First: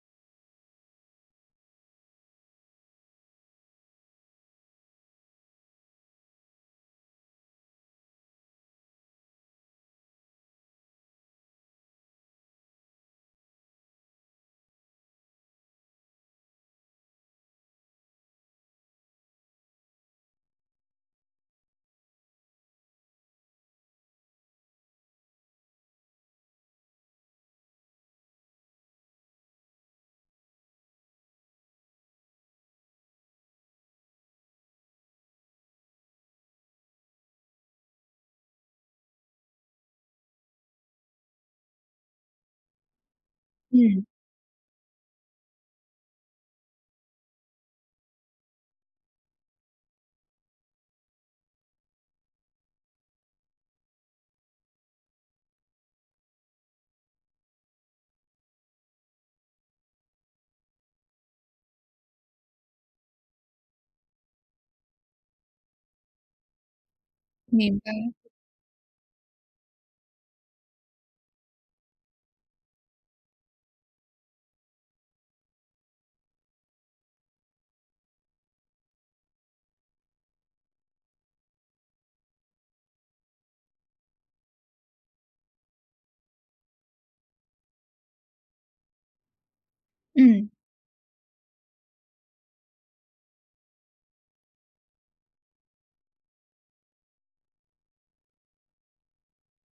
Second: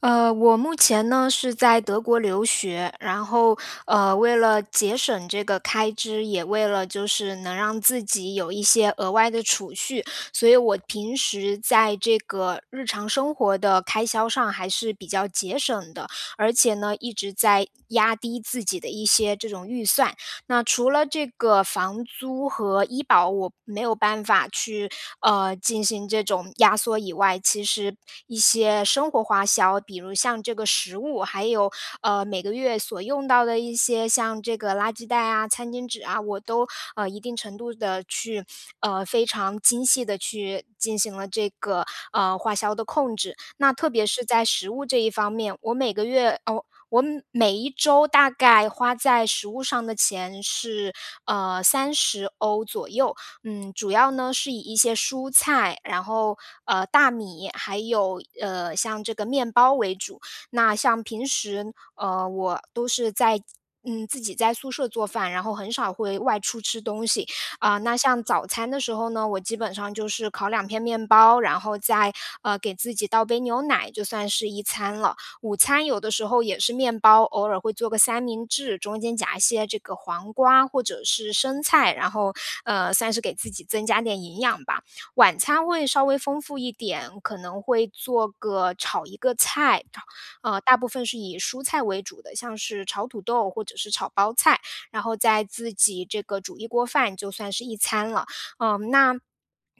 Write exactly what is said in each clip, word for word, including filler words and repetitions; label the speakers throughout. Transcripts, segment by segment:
Speaker 1: 呃，我目前呢是在德国留学，然后呃，为了节省这个开支，也为了就是能让自己有一些额外的储蓄，所以我平时在这个日常生活的开销上还是比较节省的，而且呢一直在压低自己的一些这种预算。那除了这个房租和医保，我没有办法去呃进行这种压缩以外，其实一些生活花销，比如像这个食物，还有呃每个月所用到的一些像这个垃圾袋啊、餐巾纸啊，我都呃一定程度的去呃非常精细的去进行了这个呃花销的控制。那特
Speaker 2: 嗯，
Speaker 1: 别是在食物这一方面，我每个月哦我每每一周大概花在食物上的钱是，呃三十欧左右。嗯，主要呢是以一些蔬菜，然后，呃，大米，还有，呃，像这个面包为主。那像平时，呃，我都是在嗯，自己在宿舍做饭，然后很少会外出吃东西。啊，
Speaker 2: 明白，
Speaker 1: 那像早餐的时候呢，我基本上就是烤两片面包，然后再，呃，给自己倒杯牛奶，就算是一餐了。午餐有的时候也是面包，偶尔会做个三明治，中间夹一些这个黄瓜或者是生菜，然后呃，算是给自己增加点营养吧。晚餐会稍微丰富一点，可能会做个炒一个菜，
Speaker 2: 嗯，
Speaker 1: 呃，大部分是以蔬菜为主的，像是炒土豆或者是炒包菜，然后再自己这个煮一锅饭，就算是一餐了。嗯，那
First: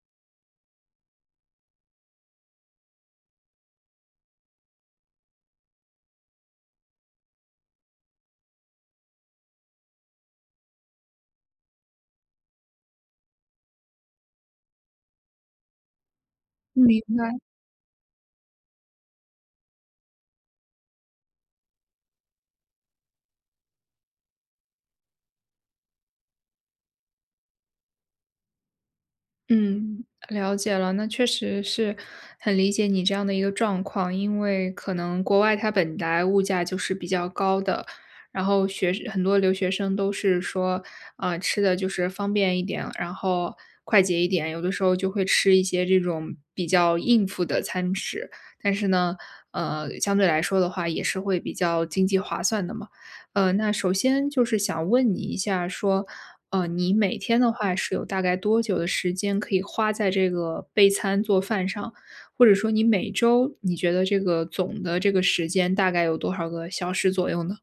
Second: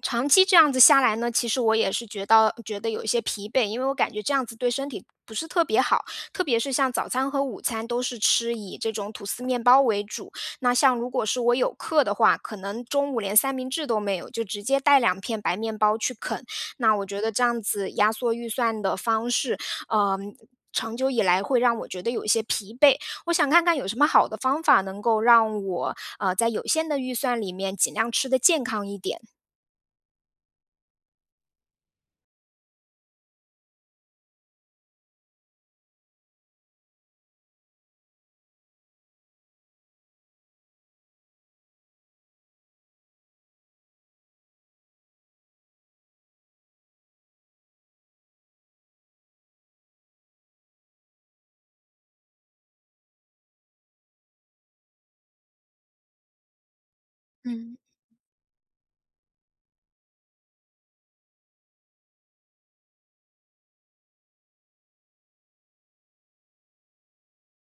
Speaker 1: 长期这样子下来呢，其实我也是觉到觉得有一些疲惫，因为我感觉这样子对身体不是特别好，特别是像早餐和午餐都是吃以这种吐司面包为主。那像如果是我有课的话，可能中午连三明治都没有，就直接带两片白面包去啃。那
Speaker 2: 明
Speaker 1: 我觉得
Speaker 2: 白，
Speaker 1: 这样子压缩预算的方式，嗯、长久以来会让我觉得有一些疲惫。我想看看有什么好的方法能够让我，呃，在有限的预算里面尽量吃的健康一点。
Speaker 2: 嗯，了解了，那确实是很理解你这样的一个状况，因为可能国外它本来物价就是比较高的，然后学很多留学生都是说，呃，吃的就是方便一点，然后快捷一点，有的时候就会吃一些这种比较应付的餐食，但是呢，呃，相对来说的话也是会比较经济划算的嘛。呃，那首先就是想问你一下说。呃，你每天的话
Speaker 1: 嗯。
Speaker 2: 是有大概多久的时间可以花在这个备餐做饭上？或者说你每周你觉得这个总的这个时间大概有多少个小时左右呢？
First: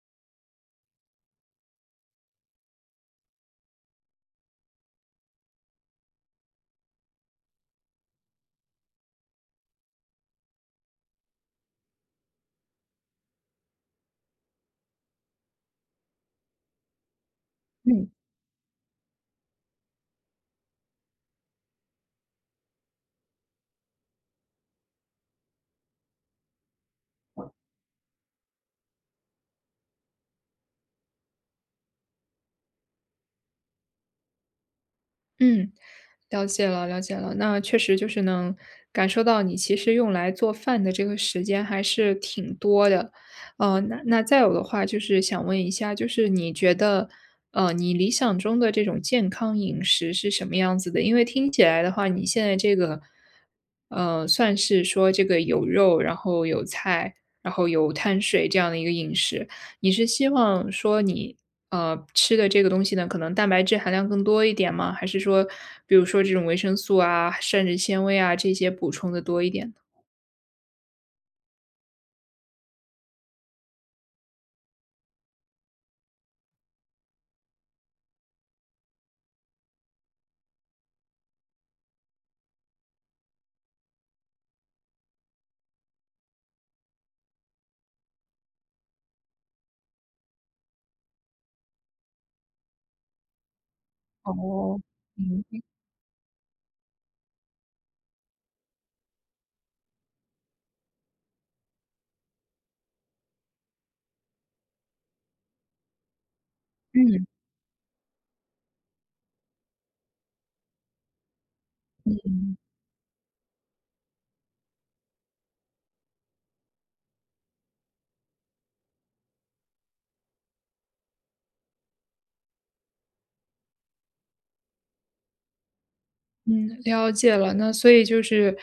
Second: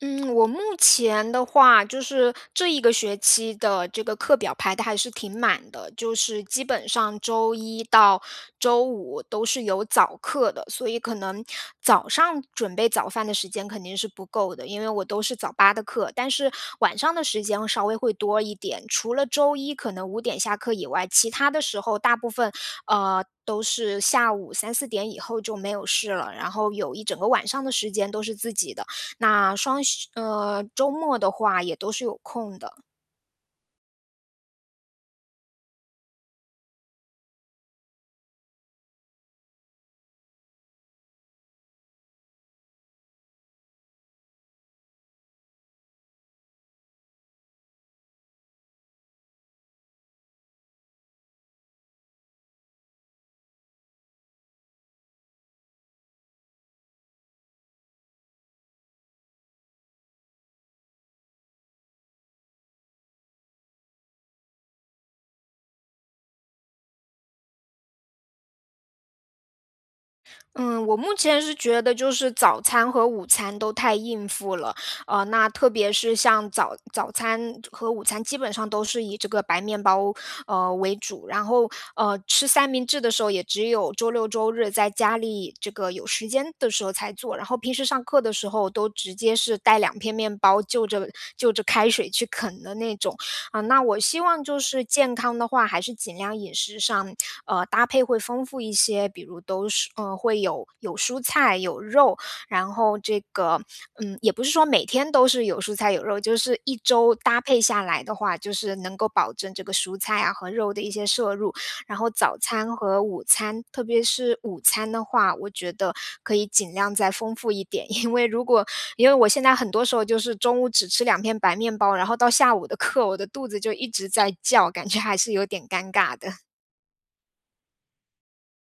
Speaker 1: 嗯，我目前的话，就是这一个学期的这个课表排的还是挺满的，就是基本上周一到周五都是有早课的，所以可能早上准备早饭的时间肯定是不够的，因为我都是早八的课，但是晚上的时间稍微
Speaker 2: 嗯。
Speaker 1: 会多一点。除了周一可能五点下课以外，其他的时候大部分呃都是下午三四点以后就没有事了，然后有一整个晚上的时间都是自己的。那双休呃，周末的话也都是有空的。
Speaker 2: 嗯，了解了，了解了。那确实就是能感受到你其实用来做饭的这个时间还是挺多的。呃，那那再有的话就是想问一下，就是你觉得，呃，你理想中的这种健康饮食是什么样子的？因为听起来的话，你现在这个，呃，算是说这个有肉，然后有菜，然后有碳水这样的一个饮食。你是希望说你，呃，吃的这个东西呢，可能蛋白质含量更多一点吗？还是说，比如说这种维生素啊、膳食纤维啊，这些补充的多一点呢？
Speaker 1: 嗯，我目前是觉得就是早餐和午餐都太应付了，呃，那特别是像早早餐和午餐基本上都是以这个白面包，呃，为主，然后，呃，吃三明治的时候也只有周六周日在家里这个有时间的时候才做，然后平时上课的时候都直接是带两片面包就着就着开水去啃的那种。啊，那我希望就
Speaker 2: 哦，
Speaker 1: 是健康
Speaker 2: 嗯，
Speaker 1: 的话，还是尽量饮食上，呃，搭配会丰富一些，比如都是，呃，会有有蔬菜、有肉，然后这个，嗯，也不是说每天都是有蔬菜有肉，就是一周
Speaker 2: 嗯，
Speaker 1: 搭配下来的话，就是能够保证这个蔬菜啊和肉的一些摄入，然后早餐和午餐，特别是午餐的话，我觉得可以尽量再丰富一点，因为如果因为我现在很多时候就是中午只吃两片白面包，然后到下午的课，我的肚子就一直在叫，感觉还是有点尴尬的。
Speaker 2: 嗯，了解了。那所以就是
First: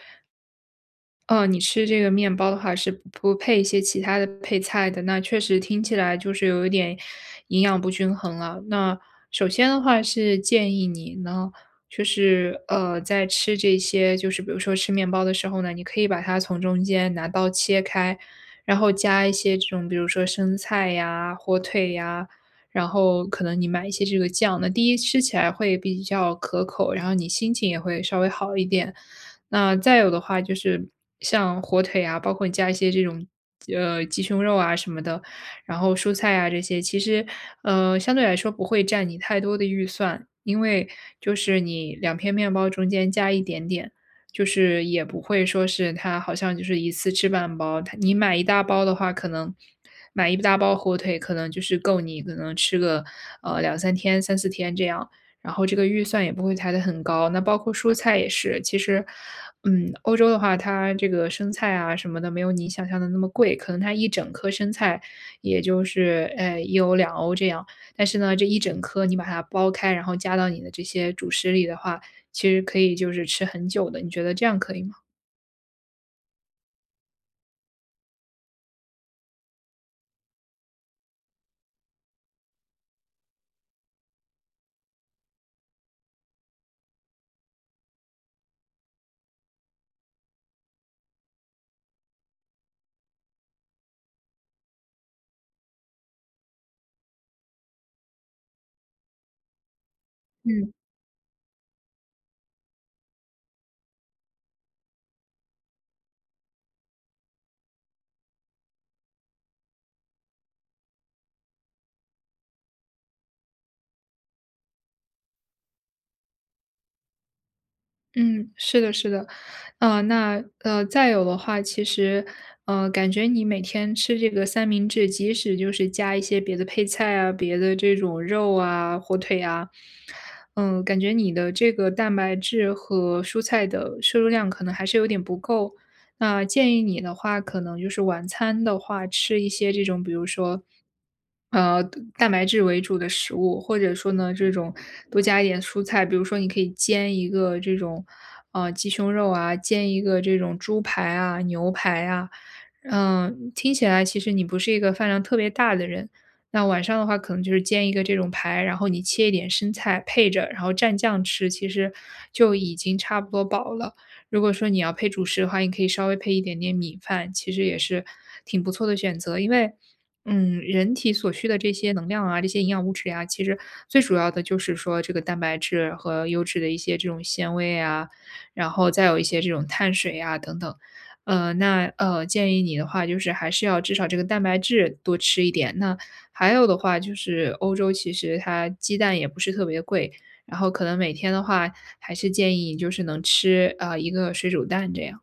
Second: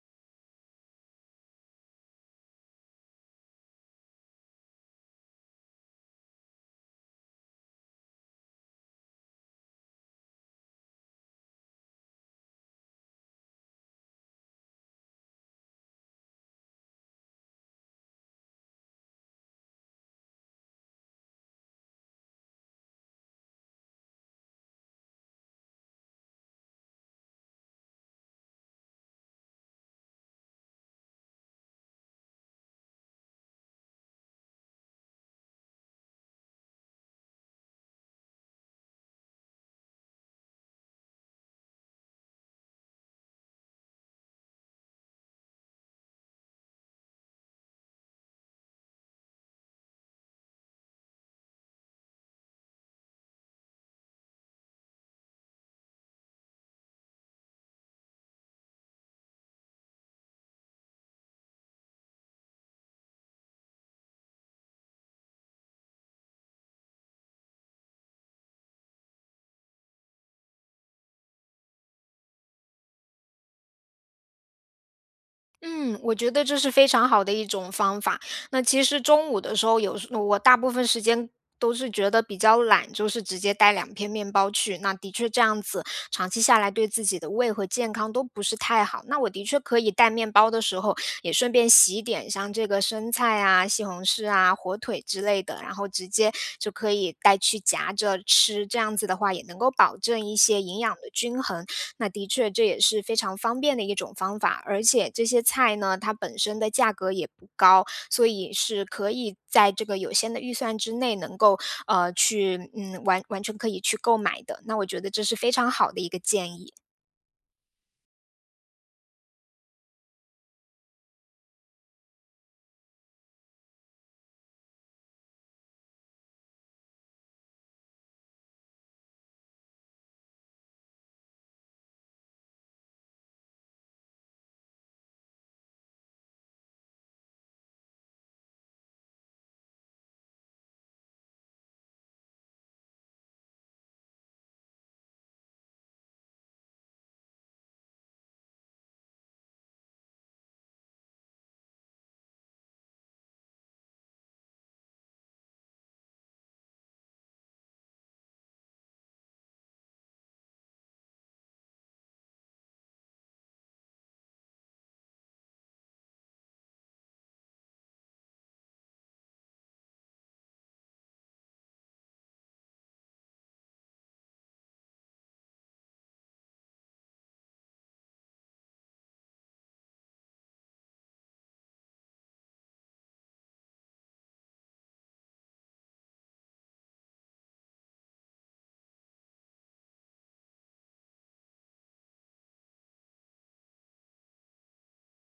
Speaker 2: 呃，你吃这个面包的话是不不配一些其他的配菜的，那确实听起来就是有一点营养不均衡了。那首先的话是建议你呢，就是呃，在吃这些，就是比如说吃面包的时候呢，你可以把它从中间拿刀切开，然后加一些这种，比如说生菜呀、火腿呀，然后可能你买一些这个酱，那第一吃起来会比较可口，然后你心情也会稍微好一点。那再有的话就是像火腿啊，包括你加一些这种呃鸡胸肉啊什么的，然后蔬菜啊这些，其实呃相对来说不会占你太多的预算，因为就是你两片面包中间加一点点。就是也不会说是它好像就是一次吃半包，它你买一大包的话，可能买一大包火腿，可能就是够你可能吃个呃两三天、三四天这样。然后这个预算也不会抬得很高。那包括蔬菜也是，其实，嗯，欧洲的话，它这个生菜啊什么的没有你想象的那么贵，可能它一整颗生菜也就是，呃一欧、两欧这样。但是呢，这一整颗你把它剥开，然后加到你的这些主食里的话，其实可以就是吃很久的，你觉得这样可以吗？
Speaker 1: 嗯，我觉得这是非常好的一种方法。那其实中午的时候有时我大部分时间都是觉得比较懒，就是直接带两片面包去。那的确这样子，长期下来对自己的胃和健康都不是太好。那我的确可以带面包的时候，也顺便洗一点像这个生菜啊、西红柿啊、火腿之类的，然后直接就可以带去夹着吃。这样子的话，也能够保证一些
Speaker 2: 嗯。
Speaker 1: 营养的均衡。那的确这也是非常方便的一种方法，而且这些菜呢，它本身的价格也不高，所以是可以在这个有限的预算之内，能够呃去嗯完完全可以去购买的。那我觉得这是非常好的一个建议。
Speaker 2: 嗯，是的，是的，啊，那呃，再有的话，其实，呃，感觉你每天吃这个三明治，即使就是加一些别的配菜啊、别的这种肉啊、火腿啊，嗯、感觉你的这个蛋白质和蔬菜的摄入量可能还是有点不够，那建议你的话，可能就是晚餐的话，吃一些这种比如说，呃，蛋白质为主的食物，或者说呢，这种多加一点蔬菜，比如说你可以煎一个这种，呃，鸡胸肉啊，煎一个这种猪排啊、牛排啊，嗯，听起来其实你不是一个饭量特别大的人。那晚上的话，可能就是煎一个这种排，然后你切一点生菜配着，然后蘸酱吃，其实就已经差不多饱了。如果说你要配主食的话，你可以稍微配一点点米饭，其实也是挺不错的选择。因为，嗯，人体所需的这些能量啊，这些营养物质呀、其实最主要的就是说这个蛋白质和优质的一些这种纤维啊，然后再有一些这种碳水啊等等。呃，那呃，建议你的话就是还是要至少这个蛋白质多吃一点。那还有的话就是欧洲其实它鸡蛋也不是特别贵，然后可能每天的话还是建议你就是能吃，啊呃一个水煮蛋这样，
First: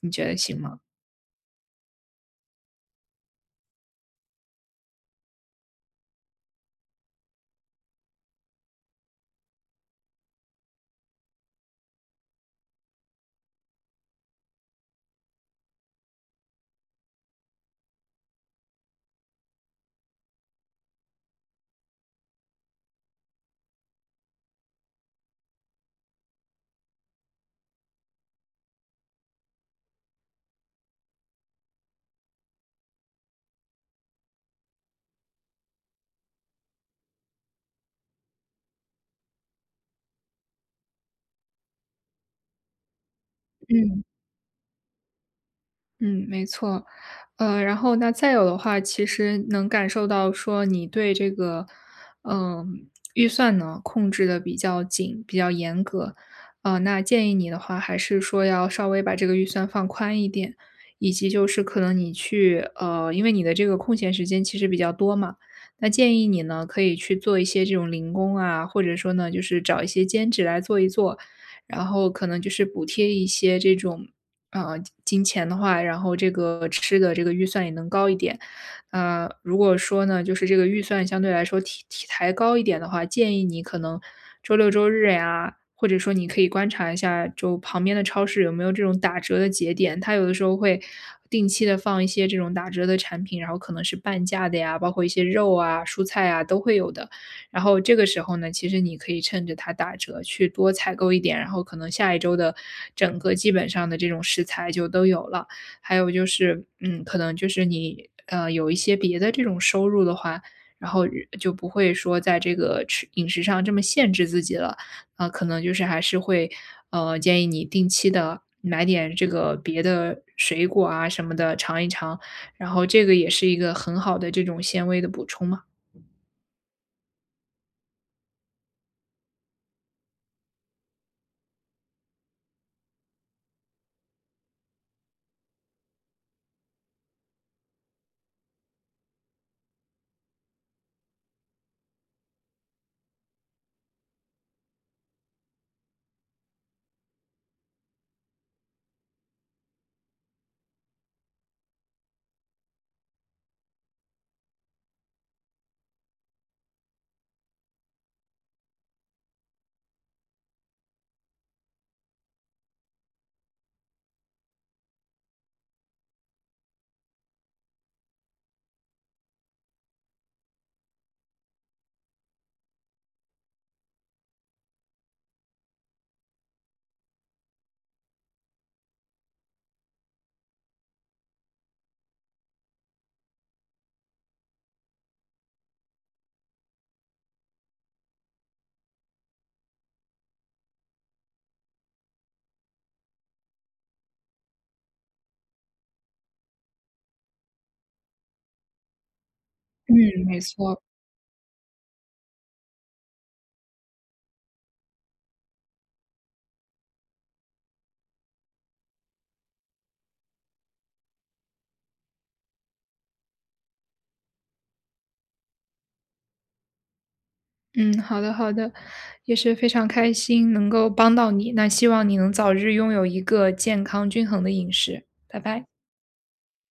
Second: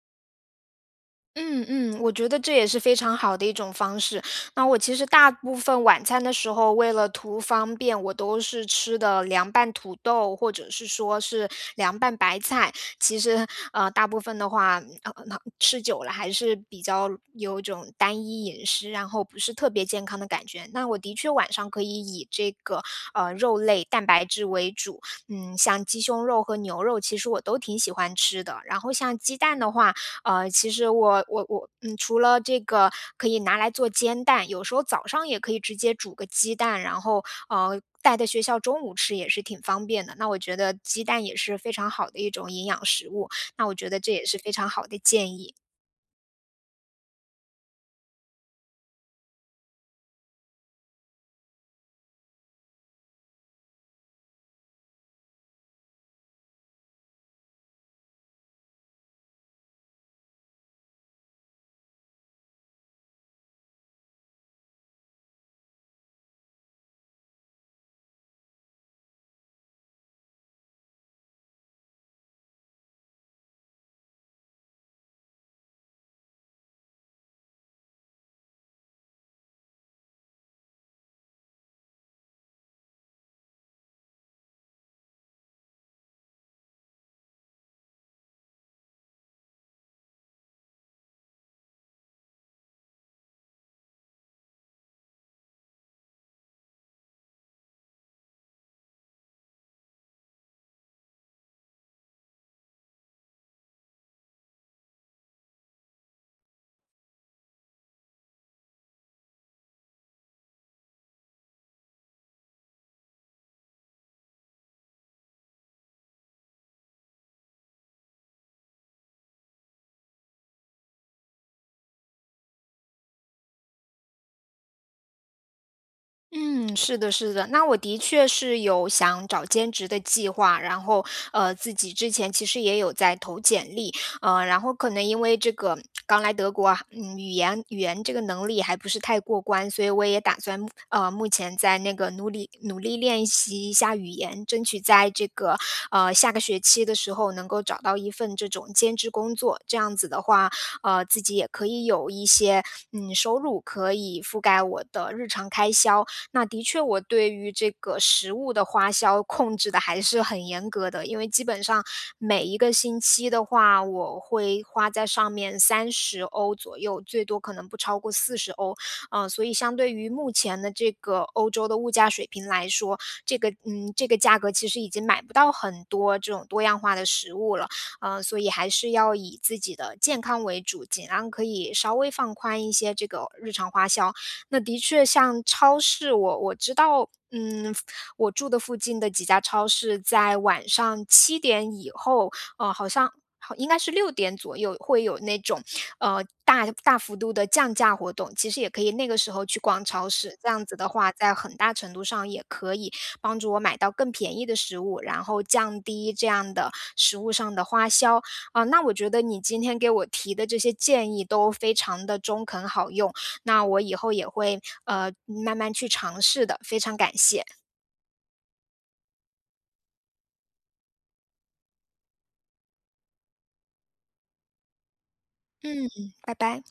Speaker 2: 你觉得行吗？
Speaker 1: 嗯嗯，我觉得这也是非常好的一种方式。那我其实大部分晚餐的时候，为了图方便，我都是吃的凉拌土豆，或者是说是凉拌白菜。其实，呃，大部分的话，呃，那吃久了还是比较有一种单一饮食，然后不是特别健康的感觉。那我的确晚上可以以这个呃肉类蛋白质为主，嗯，像鸡胸肉和牛肉，其实我都挺喜欢吃的。然后像鸡蛋的话，呃，其实我我我，嗯，除了这个可以拿来做煎蛋，有时候早上也可以直接煮个鸡蛋，然后呃带到学校中午吃也是挺方便的。那我觉得鸡蛋也是非常好的一种营养食物，那我觉得
Speaker 2: 嗯，
Speaker 1: 这也是非常好的建议。
Speaker 2: 嗯，没错。呃，然后那再有的话，其实能感受到说你对这个，嗯，预算呢控制的比较紧，比较严格。呃，那建议你的话，还是说要稍微把这个预算放宽一点，以及就是可能你去，呃，因为你的这个空闲时间其实比较多嘛，那建议你呢可以去做一些这种零工啊，或者说呢就是找一些兼职来做一做，然后可能就是补贴一些这种呃，金钱的话，然后这个吃的这个预算也能高一点。呃，如果说呢，就是这个预算相对来说体体抬高一点的话，建议你可能周六周日呀，或者说你可以观察一下，就旁边的超市有没有这种打折的节点，它有的时候会定期的放一些这种打折的产品，然后可能是半价的呀，包括一些肉啊、蔬菜啊都会有的。然后这个时候呢，其实你可以趁着它打折去多采购一点，然后可能下一周的整个基本上的这种食材就都有了。还有就是，嗯，可能就是你呃有一些别的这种收入的话，然后就不会说在这个吃饮食上这么限制自己了。啊、可能就是还是会呃建议你定期的买点这个别的水果啊什么的尝一尝，然后这个也是一个很好的这种纤维的补充嘛。
Speaker 1: 嗯，是的，是的。那我的确是有想找兼职的计划，然后呃，自己之前其实也有在投简历，呃，然后可能因为这个刚来德国啊嗯，语言语言这个能力还不是太过关，所以我也打算呃，目前在那个努力努力练习一下语言，争取在这个呃下个学期的时候能够找到一份这种兼职工作。这样子的话，呃，自己也可以有一些嗯收入，可以覆盖我的日常开销。那的确，我对于这个食物的花销控制的还是很严格的，因为基本上每一个星期的话，我会花在上面三十欧左右，最多可能不超过四十欧。嗯，所以相对于目前的这个欧洲的物价水平来说，这个嗯，这个价格其实已经买不到很多这种多样化的食物了。嗯，所以还是要以自己的健康为主，尽量可以稍微放宽一些这个日常花销。那的确像超市，我我知道，嗯，我住的附近的几家超市在晚上七点以后，呃，好像好应该是六点左右会有那种，呃，大大幅度的降价活动，其实也可以那个时候去逛
Speaker 2: 嗯，
Speaker 1: 超市。
Speaker 2: 没
Speaker 1: 这样子
Speaker 2: 错。
Speaker 1: 的话，在很大程度上也可以帮助我买到更便宜的食物，然后降低这样的食物上的花销。啊，那我觉得你今天给我提的这些建议都非常的中肯好用。那我以后也会，呃，慢慢去尝试的，非常感谢。
Speaker 2: 嗯，好的好的，也是非常开心能够帮到你，那希望你能早日拥有一个健康均衡的饮食，拜拜。
Speaker 1: 嗯，拜拜。